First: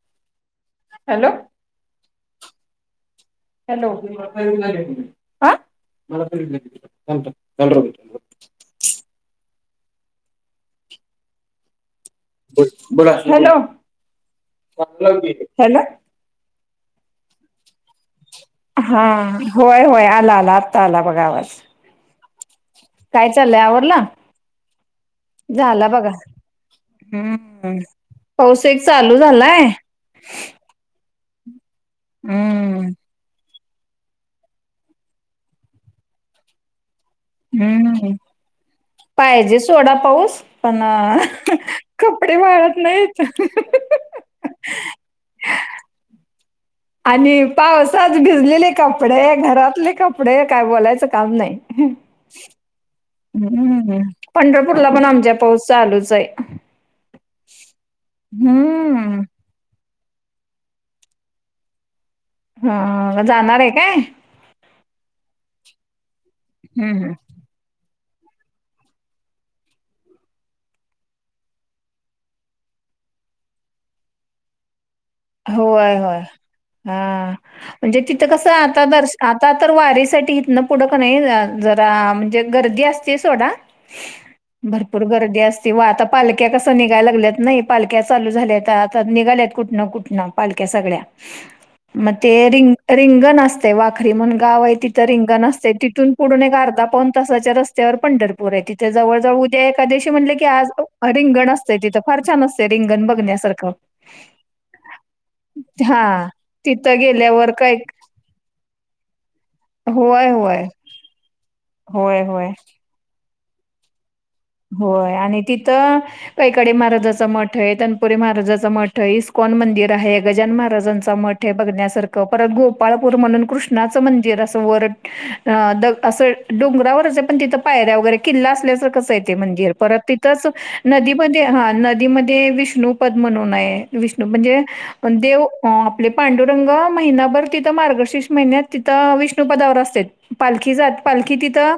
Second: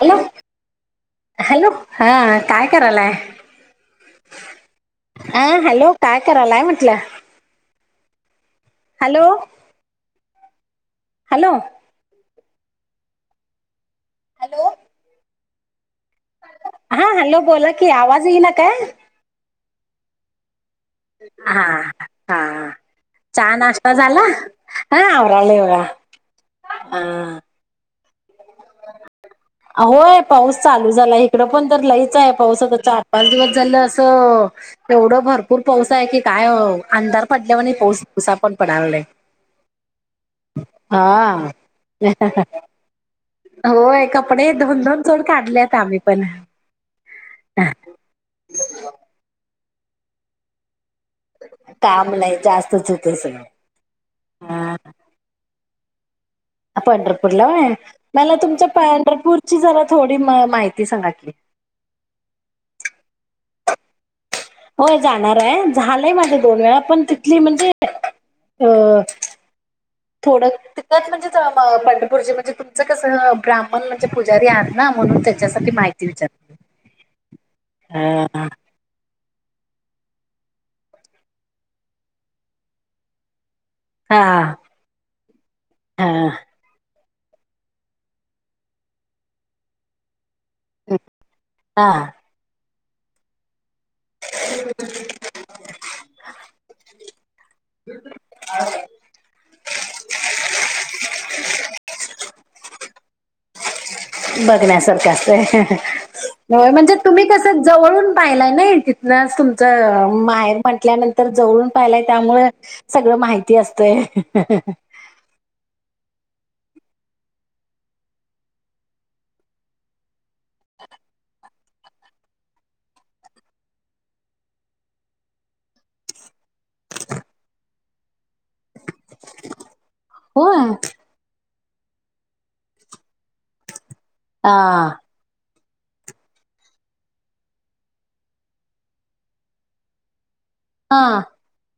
Hello hello हा काय करायलाय. ह म मपूर हा हॅलो काय करायलाय म्हटलं [inaudible] नंत हो न [inaudible] हॅलो हॅलो बोला हॅलो हॅलो हॅलो हा हॅलो बोला कि आवाज येईना काय हा होय होय आला आला आत्ता आला बघा आवाज हा हा काय चहा चाललंय नाश्ता आवरला झाला हा आवरालोय बघा हा हम्म पाऊस एक चाल होय पाऊस चालु झाला इकडं पण तर लईच आहे पाऊस आता हम्म चार पाच दिवस झालं असं एवढं भरपुर पाऊस आहे की काय अंधार पडल्यावर नाही पाऊस हम्म दिवसा पण पडायला. पाहिजे सोडा डा पाऊस पण हा कपडे वाळत नाहीत. होय कपडे दोन दोन जोड काढलेत आम्ही पण आणि पावसात भिजलेले कपडे घरातले कपडे काय बोलायचं का नाही काम नाही जास्तच होते सगळं पंढरपुरला पण आमच्या पाऊस चालुच आहे. पंढरपुर ला व्हय मला तुमच्या हम्म पंढरपुरची जरा थोडी माहिती सांगा की हा जाणार आहे काय होय जाणार आहे झालंय माझे दोन वेळा हम्म पण हम्म. तिथली म्हणजे ह थोडं तिथं म्हणजे पंढपुरचे म्हणजे तुमचं कसं ब्राह्मण म्हणजे पुजारी आण होय होय हा म्हणजे तिथं हा कसं आता दर्शन आता तर वारीसाठी इथनं पुढं कानि नाही जरा म्हणजे गर्दी असते सोडा हा भरपुर गर्दी असते व आता हा पालख्या कसं नि निघायला लागल्यात नाही पालख्या चालु झाल्यात आता निघाल्यात कुठनं कुठनं पालख्या सगळ्या हा, मग ते रंग रिंगण अस वाखरी म्हणुन गाव आहे तिथं रिंगण असते तिथून पुढण एक अर्धा पाऊन तासाच्या रस्त्यावर पंढरपूर आहे. तिथे जवळ जाऊ उद्या एकादशी म्हटले की आज रिंगण असते तिथं फार छान असते रिंगण बघण्यासारखं बघण्यासारखं असंते हां. म्हणजे तिथं तुम्ही गेल्यावर कसं काय जवळुन पाहिला नाही तिथन तुमच होय, माहेर होय, म्हटल्यानंतर जाऊन पाहिलाय होय, त्यामुळे होय, सगळं माहिती असतय होय आणि ति कैकाडी महाराजाचा मठ आहे तनपुरी महाराजाचा मठ आहे इस्कॉन मंदिर आहे गजानन महाराज महाराजांचा मठ हे बघण्यासारखं परत गोपाळपूर म्हणून कृष्णाचं मंदिर असं वर असं डोंगरावरच आहे पण तिथं पायऱ्या वगैरे किल्ला असल्याचं कस ते मंदिर परत तिथंच होय नदीमध्ये हा नदीमध्ये विष्णुपद म्हणून आहे. विष्णु हा म्हणजे देव आपले पांडुरंग महिनाभर तिथं मार्गशीर्ष महिन्यात तिथं विष्णुपदावर असत्यात. पालखी जात हा पालखी तिथं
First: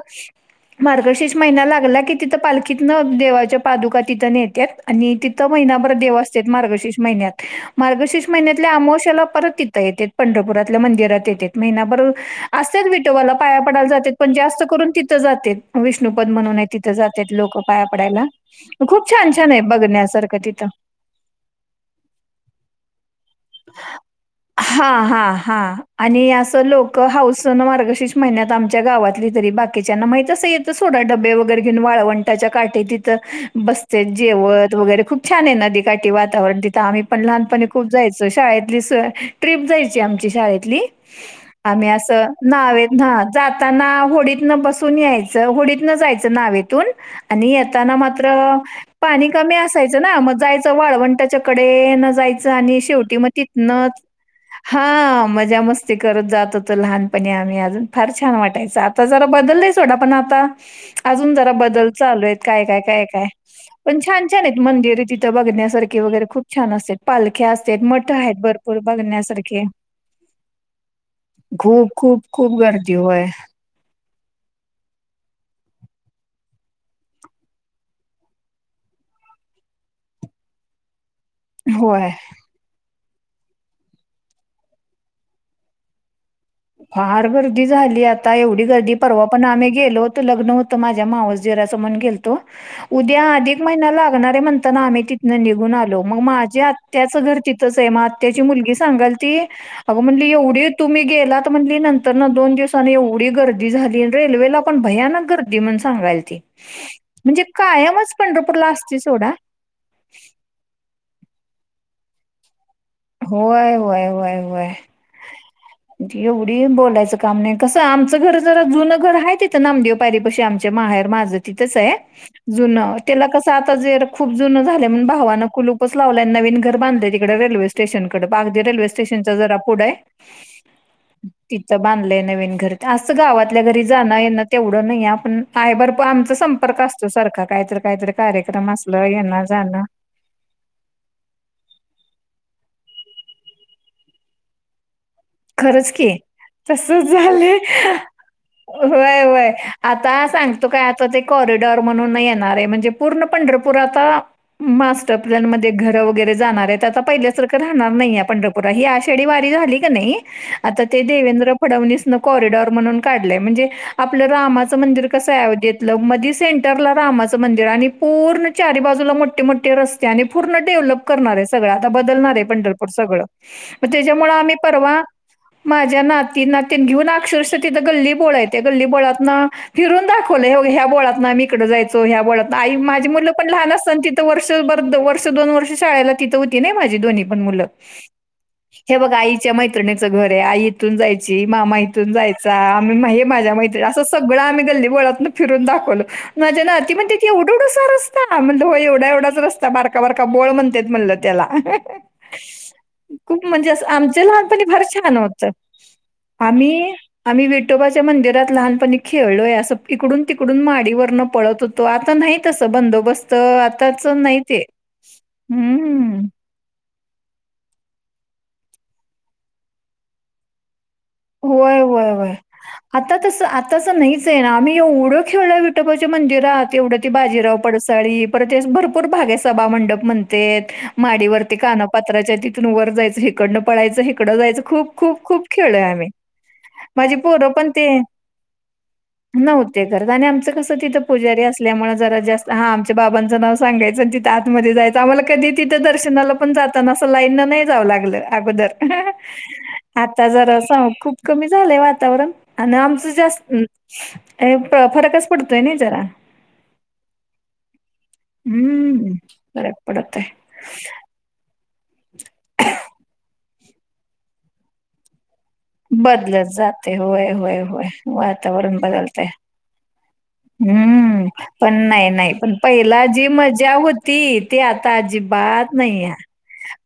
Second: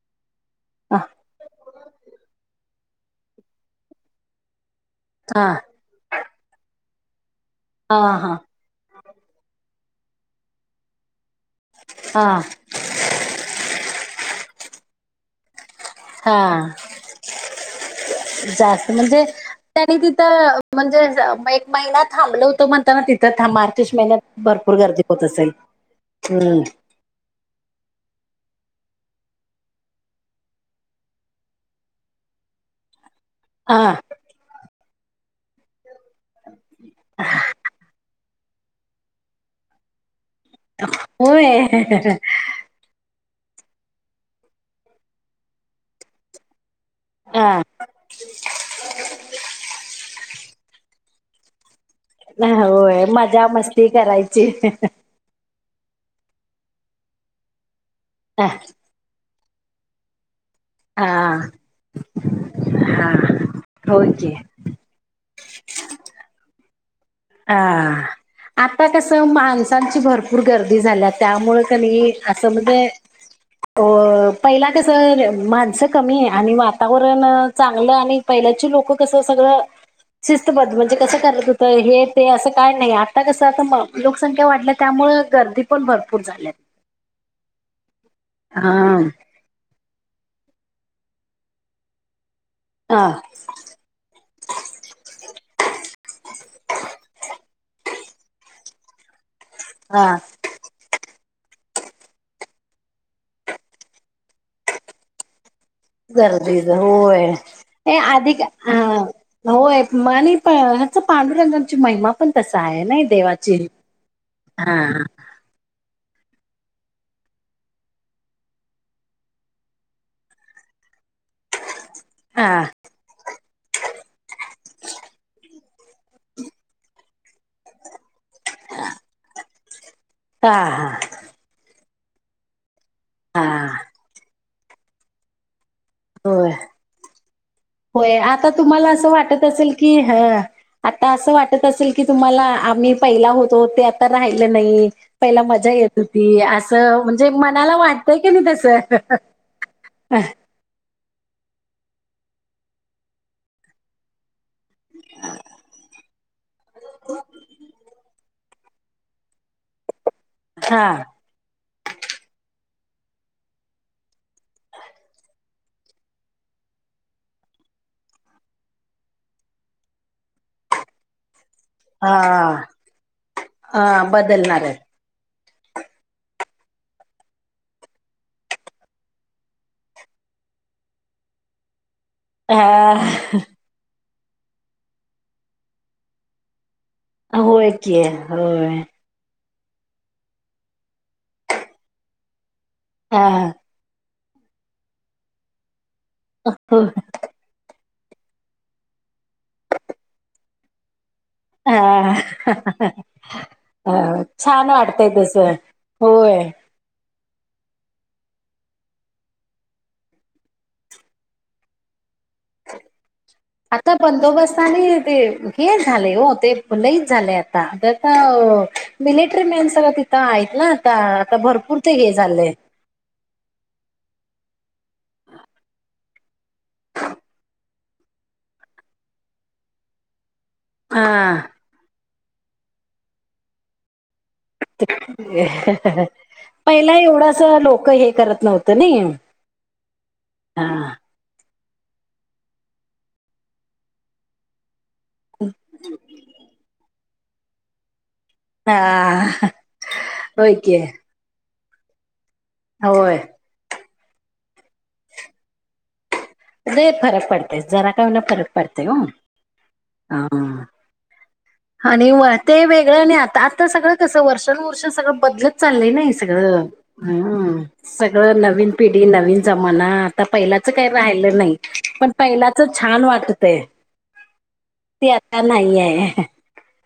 हा मार्गशीर्ष महिना लागला कि पालखीतनं देवाच्या पादुका तिथं नेत्यात आणि हा तिथं महिनाभर देव असत्यात मार्गशीर्ष महिन्यात हा मार्गशीर्ष महिन्यातल्या आमोशेला परत तिथं येते पंढरपुरातल्या मंदिरात येते. महिनाभर हा असतंच विठोबाला पाया पडायला जात्यात पण जास्त करून तिथं जात्यात. विष्णुपद हा म्हणून आहे तिथं थं जात्यात लोक पाया पडायला जास्त खूप म्हणजे छान छान आहे बघण्यासारखं तिथं म थांबल होत म्हणता ना तिथं मार्गशीर्ष महिन्यात भरपूर गर्दी हां, होत असेल हम्म इतकं हाउसन मार्गशीर्ष महिन्यात आ गावातली तरी बाकीच्याना माहित कसं येत सोडता डबे वगैरे घेऊन वाळवंटच्या काटे हा बसत्यात जेवण वगैरे खूप छान आहे नदी काठी वातावरण तिथं आम्ही पण लहानपणी खूप जायचो शाळेतली सह ट्रिप जायची आम ती शाळेतली होय आम्ही अस नावेतन न्हाण जाताना होडीतन बसून यायचं होडीतन जायचं नावेतून. हा आणि येताना मात्र पाणी कमी असायचं ना मग जायचं वाळवंटच्या कडे डेन जायचं आणि होय शेवटी मग मजा तिथन मस्ती च करायची हां मजा मस्त स्ती करत जात होतो लहानपणी आम्ही अजून फार छान हा वाटायचं आता जरा बदललंय सोडा पण आता हा अजून जरा बदल चालू आहेत काय काय काय काय पण होय छान की छान आहेत मंदिरे तिथं बघण्यासारखी. वगैरे खूप छान असतेत. हां आता कस बघण्यासारखे. माणसांची भरपूर गर्दी झाल्या त्यामुळे क खूप, नई खूप, असं खूप म्हणजे गर्दी होय. पहिला कसं माणसं कमी आणि वातावरण चांगलं आणि पहिल्याची लोक कसं सगळं शिस्तबद्ध म्हणजे कसं करत होतं हे होय, ते असं काय नाही आता कसं आता म लोकसंख्या वाढल्या त्यामुळ गर्दी पण भरपूर झाल्या. फार गर्दी झाली आता एवढी गर्दी हा. परवा पण आम्ही गेलो हो तो लग्न होत माझ्या मावस दीराचं म्हणून गेल तो हा उद्या अधिक महिना लागणार आहे म्हणताना आम्ही तिथंन निघून आलो मग माझ्या आत्या च घर घर तिथंच आहे म आत्त्याची मुलगी सांगालती अगं हा म्हणाली एवढे तुम्ही गेला त म्हणली नंतर न दोन दिवसांनी एवढी गर्दी झाली आणि रेल्वेला पण भयानक गर्दी म्हणून सांगायला ती गर्दी होय म्हणजे नाही कायमच अधिक पंढरपूरला असते सोडा होय म आणि ह्याच पांडुरंगाची महिमा पण तसं आहे नाही देवाची होय होय होय होय हां. एवढी बोलायचं काम नाही कसं आमचं घर जरा जुनं घर आहे तिथं नामदेव पायरी पाशी आमच्या माहेर माझं तिथच आहे हा जुनं त्याला कसं आता जर खूप जुन झाले म्हण भावानं कुलूपच लावलय आणि नवीन घर बांधलंय तिकड रेल्वे स्टेशन कड पाकदे रेल्वे स्टेशनच जरा पुढ आहे. हां हां तिथं बांधलंय नवीन घर असं गावातल्या घरी जाणं ये ना तेवढं नाही आपण. आहे बरं आमचा होय. संपर्क असतो सारखा काहीतरी काहीतरी होय. आता कार्यक्रम तुम्हाला असल असं येन वाटत असेल जाणं. की हं, आता असं वाटत असेल की तुम्हाला आम्ही पहिला होतो ते आता राहिलं नाही. पहिला मजा खरंच येत की होती असं तसच म्हणजे झालंय. मनाला वाटतंय क नाही व्हय व्हय तस. आता सांगतो काय आता ते कॉरिडॉर म्हणून येणार आहे म्हणजे पूर्ण पंढरपूर आता मास्टर प्लॅन मध्ये घर वगैरे जाणार आहेत आता पहिल्यासारखं राहणार नाहीेये पंढरपूर. ही आषाढी वारी झाली का नाही आता ते हां. देवेंद्र फडवणीस न कॉरिडॉर म्हणून काढलंय म्हणजे आपलं रामाचं मंदिर कसं आहे आयोध्येतलं मधी सेम एंटरला रामाचं मंदिर आणि पूर्ण चारी बाजूला मोठे मोठे रस्ते आणि पूर्ण डेव्हलप करणार आहे स गळं आता बदलणार आहे हां. पंढरपूर सगळं अ, म त्याच्यामुळे आम्ही बदलणार आहे. परवा माझ्या नाती नातीन घेऊन अक्षरशः तिथं गल्ली बोळ आहे त्या गल्लीबोळातन फिरून दाख खोलीलयं होग ह्या बोळातन आम्ही इकडें जाय चो. ह्या बोळतनं. अ, आई माझी मुलं पण लहान असता ना तिथं वर्षभर वर्ष दोन वर्ष शाळेला तिथं होती नई. माझे दोन्ही पण मुलं. होय की. होय. हे बघा, आईच्या मै त्रिणीच घर आहे. आई इथून जायची. मामा इथून जायचा. आम्ही हे हां. माझ्या मैत्रीणी असं सगळं आम्ही गल्लीबोळातनं फिरून दाखवलो. माझ्या हो. नाती म्हणत्यात एवढं उढसा रस स्ता म्हणल हो एवढा एवढाच रस्ता बारका बारका बोळ म्हणतेत म्हणलं. त्याला. हां. खूप म्हणजे असं अ, आमच्या लहानपणी फार वाटतंय छान होतं. तसं. होय. आम्ही - - आम्ही विटोबाच्या मंदिरात लहानपणी खेळलोय. असं इकडून तिकडून माडीवरन पळत होतो. आता नाही. नाही. तस बंदोबस्त - - आता बंदोबस्ताने ते हे झालेय हम्म. हो ते लईच झालय आता. हो. मिलिटरी मॅन सगळ तिथं आहेत ना? आता आता भरपूर होय, ते होय, हे होय. झालंय आता तसं आताच नाही ना आम्ही एवढं खेळलं विटोबाचे मंदिर आहात एवढं ती बाजीराव पडसाळी परत भरपूर भा सभा मंडप म्हणतेत. हा मादीवरती कानपात्राच्या तिथुन वर जायचं हिकडं पळायचं हिक इकड जायच. खूप, खूप, खूप खेळोयं आम्ही. पहिला माझी एवढस पोरं पण ते लोक हे करत नव्हतं नई. नव्हते करत आणि आमचं कसं तिथं पुजारी अस - - ल्यामुळे जरा जास्त हा आमच्या बाबांचं नाव सांगायचं आणि तिथ आतमध्ये जायच. आम्हाला कधी तिथं दर्शनाला पण जातना असं लाईन नाही जावं लागलं. अगोदर हा आता जर होय अस की कमी झालंय वातावरण आणि आमचं होय जास्त अ फरकच पडतोय नई जरा. लई फरक पडतयं. जरा - - का होईना फरक पडतेय हो. हम्म फरक हा, पडतोय. हा. आणि व ते वेगळं आणि आता आता सगळं कसं वर्षानुवर्ष सगळं बदलत चाललयं नाई बदलत सगळं. जाते होय होय हम्. होय सगळं नवीन वातावरण पिढी बदलतय. नवीन जमानात - - आता पहिल्याचं काय - - हम्म राहिलं नाही, नाही पण नाही पहिलाच छान पहिला जी वाटतंय मजा होती ती आता ते आता अजिबात नाहीआय. नाही आहे. ह.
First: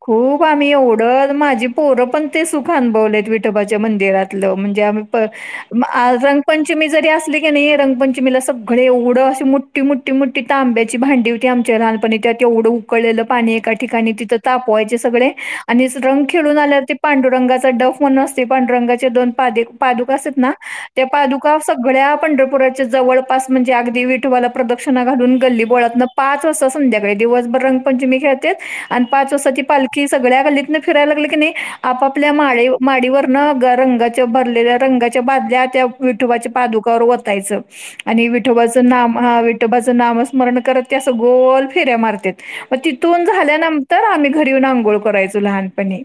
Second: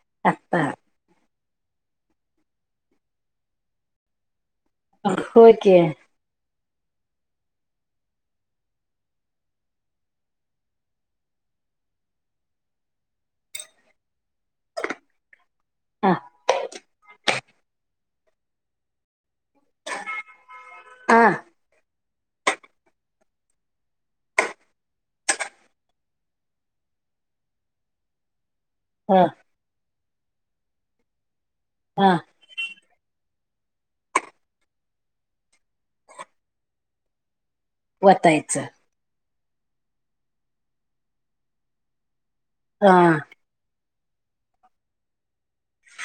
खूप आम्ही, एवढत माझ - - पोरपण ते सुख अनुभवल्यात विठोबाच्या मंदरातल म्हणजे आमि प होय की आज न पंचमी जरी असली कनी रंगपंचमी- - पंचमीला सगळे एवढं अ मोठी मोठी मोठी तांब्याची भांडी होती आमच्या लहानपणी त्यात एवढं उकळलेलं - - पाणी एका ठिकाणी तिथं - - तापवायचे सगळे आणि हा रंग खेळून आल्यावर ते पांडुरंगाचा डफ म्हणून असते पांडुरंगाचे दोन - - पादे पादुका असतात ना त्या हा पादुका सगळ्या पंढरपुरात जवळपास म्हणजे अग विठोबाला प्रदक्षिणा घालून गल्ली बोळातणं पाच असं संध्याकाळी दिवसभर रंग पंचमी खेळ त्यात. आणि ह पाच वाजता ती पालखी सगळ्या गल्लीतन फिराय लागली कनी हा आपापल्या माळी माडीवर - - न ग रंगाच्या भरलेल्या रंगाच्या बादल्या त्या विठोबाच्या पादुकावर वतायचं. आणि वतायचं विठोबाचं नाम विठोबाचं नाम स्मरण करत त्या अस गोल फेऱ्या मारत्यात. मग हा तिथून झाल्यानंतर आम्ही घरी येऊन आंघोळ करायचो. लहानपणी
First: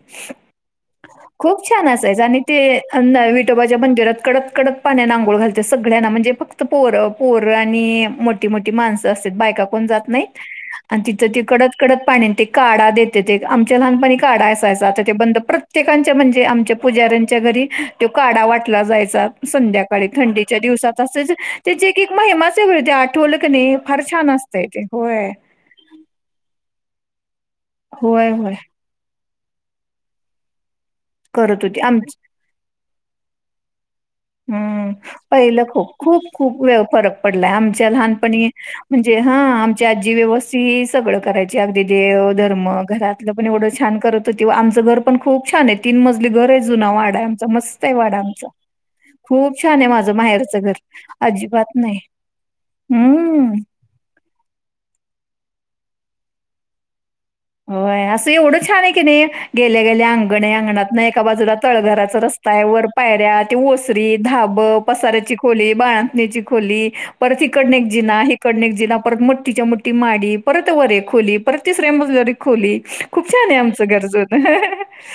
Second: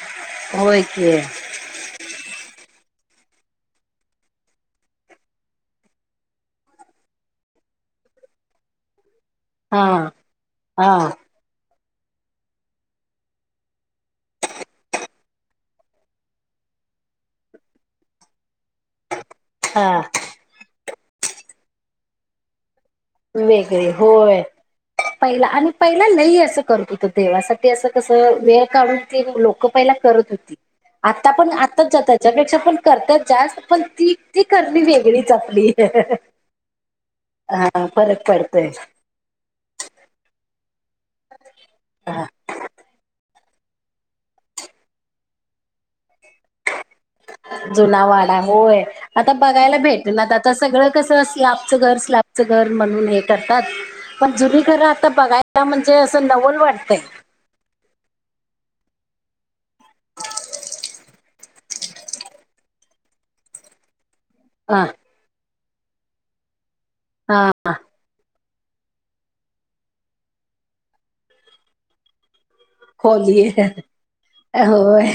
होय की खूप छान असायच आणि ते अ विटोबाच्या मंदिरात कडक कडक पाण्यान अंघोळ घालत्यात सगळ्यांना म्हणजे फक्त पोर पोर आणि मोठी मोठी माणस बायका हा कोन जात नाही हा आणि तिथ ते कड - - कडक पाणी ते काढा देते ते आमच्या लहानपणी काढा असायचा आता ते बंद प्रत्येकांच्या म्हणजे आमच्या- - पुजऱ्यांच्या घरी ते काडा वाट - - जायचा. हा संध्याकाळी थंडीच्या दिवसात अस त्या एक एक महिमाच - - वेगळे होय होय पहिला आणि पहिला लई असं करत हुतंत देवासाठी असं होय कसं होय वेळ काढून ती लोकं पहिला करत होती आता पण करत होती आताच जा आमची त्याच्यापेक्षा पण करत्यात जास्त पण ती ती करणी हम्म वेगळीच पहिलं आपली खूप खूप खूप वे फरक पडलाय आम हा च्या फरक लहानपणी पडतोय म्हणजे हा आमची आज्जी व्यवस्थित सगळं करायची अगदी देव धर्म घरात तलं पण एवढं छान करत होती आमचं घर पण खूप छान आहे तीन मज ली घर आहे जुना वाडा आहे आमचा मस्त आहे जुना वाडा आमचा होय आता खूप बघायला छान आहे माझं भेटणात आता माहेरचं घर सगळं कस अजिबात स्लॅपचं घर नाही स्लॅपचं घर म्हणून हे हम्म करतात पण जुनी घरं आता बघायला म्हणजे असं नवल वाटतंय होय असं एवढं छान आहे की नाही गेल्या गेल्या अंगण आहे अंगणात ना एका बाजूला तळघराच रस्त स्ता आहे वर पायऱ्या ते ओसरी धाबं हा पसाऱ्याची खोली बाळंतिणीची खोली परत हा इकडनं एक जिना हिक कडनेक जिना परत मोट्ठीच्या मोठी माडी परत वर एक खोली परत तिसऱ्या मजल्यावर एक खोली खूप खोली छान आहे आमचं घर जुनं होय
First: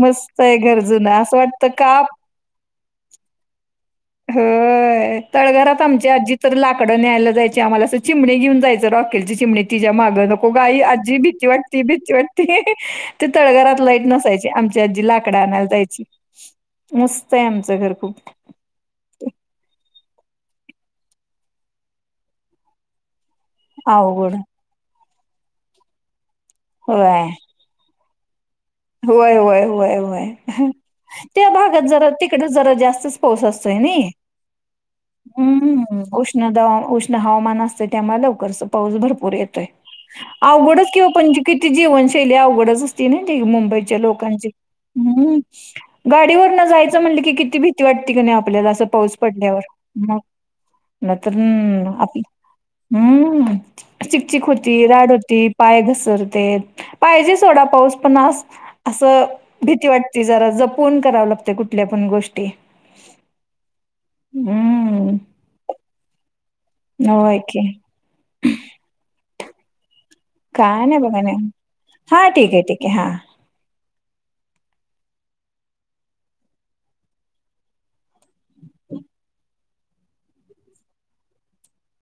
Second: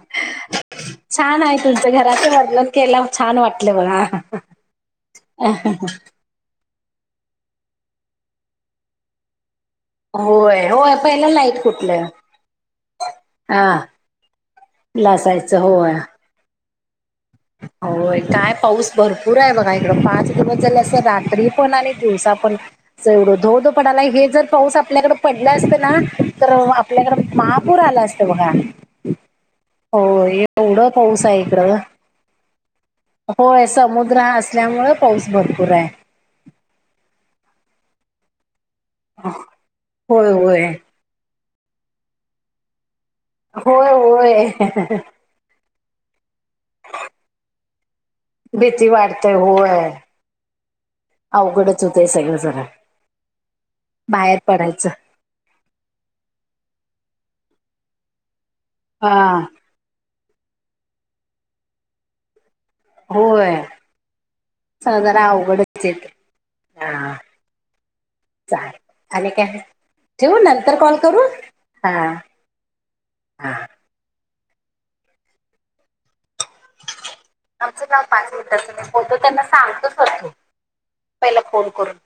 मस्त आहे घर जुनं असं वाटतंय तुमच्या घराचं वर्णन केल्यावर छान वाटलं बघा होय तळघरात आमची आजी तर लाक डं न्यायला जायची आम्हाला असं चिमणी घेऊन जायचं रॉकेलची चिमणी तिच्या मागं नको ग होय आई होय आजी पहिला भीती लाईट वाटते कुठलं भीती वाटते ते हा तळघरात लाईट नसायची आ मची आज्जी लाकडं लासायचं आणायला होय. जायची मस होय काय पाऊस भरपूर आहे बघा इकडं पाच दिवस झाले असं रात्री पण आणि दिवसा पण एवढं धो धो पडालाय हेच अवघड जर पाऊस आपल्याकडे पडला असतं ना तर आपल्याकडे होय महापूर आला असतं बघा होय होय होय हो होय एवढं पाऊस आहे त्या इकडं भागात जरा तिकडं जरा जास्तच पाऊस होय असतोय नई समुद्र हा असल्यामुळे पाऊस भरपूर आहे. हम्मम उष्ण दवा उष्ण हवामान असत त्यामुळं लवकर पाऊस भरपूर येतोय होय होय. अवघडच कि ओ पण किती जीवनशैली अवघडच असती ना त होय मुंबईच्या लोकांची होय हम् गाडीवरनं जायचं म्हटलं की किती भीती वाटती की नाही आपल्याला असं भीती पाऊस वाटतेय पडल्यावर होय. मग न तर् अवघडच होतय आपली सगळं जरा हम्म बाहेर चिकचक होती पडायचं. राड होती पाय घसरते पाय जे सोडा पाऊस पण अस हा. भीती वाटते ती जरा जपून कराव लागते कुठल्या पण गोष्टी होय सजार हम्म अवघडच येत हा होय कि ठेऊ नंतर कॉल करू नाही हा ठीक आहे ठीक आहे हा आमचं काय पाच मिनीटांचं त्यांना सांगतोच होतो पहिला फोन करून